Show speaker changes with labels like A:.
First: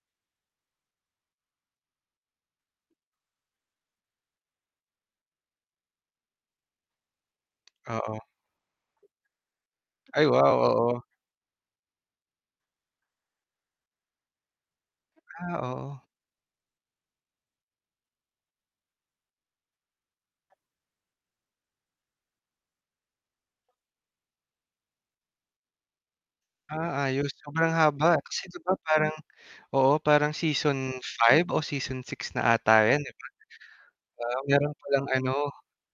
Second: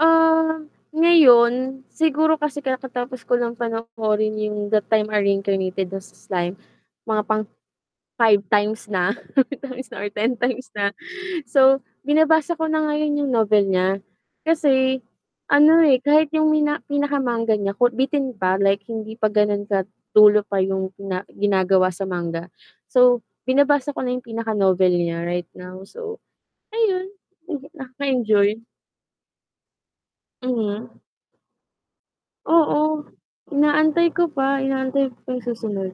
A: Ah, ngayon siguro kasi kakatapos ko lang panoorin 'yong That Time I Got Reincarnated as a Slime, mga pang
B: Oo.
A: 5 times na, 5 times or
B: Ay
A: 10
B: wow,
A: times na.
B: oo.
A: So, binabasa ko na ngayon 'yong novel niya. Kasi
B: Ah,
A: ano, eh,
B: oo.
A: kahit 'yong mina pinaka-manga niya ko bitin pa, like hindi pa gano'n ka dulo pa 'yong na ginagawa sa manga. So, binabasa ko na 'yong pinaka-novel niya right now. So
B: Ah,
A: ayun,
B: ayos.
A: hmm,
B: Sobrang haba kasi 'di
A: nakaka-enjoy.
B: ba parang oo, parang
A: Mm.
B: season 5 o season 6 na ata
A: Oo,
B: 'yon, 'di ba?
A: inaantay
B: Ba,
A: ko pa,
B: meron
A: inaantay
B: palang
A: pa
B: ano
A: 'yong susunod.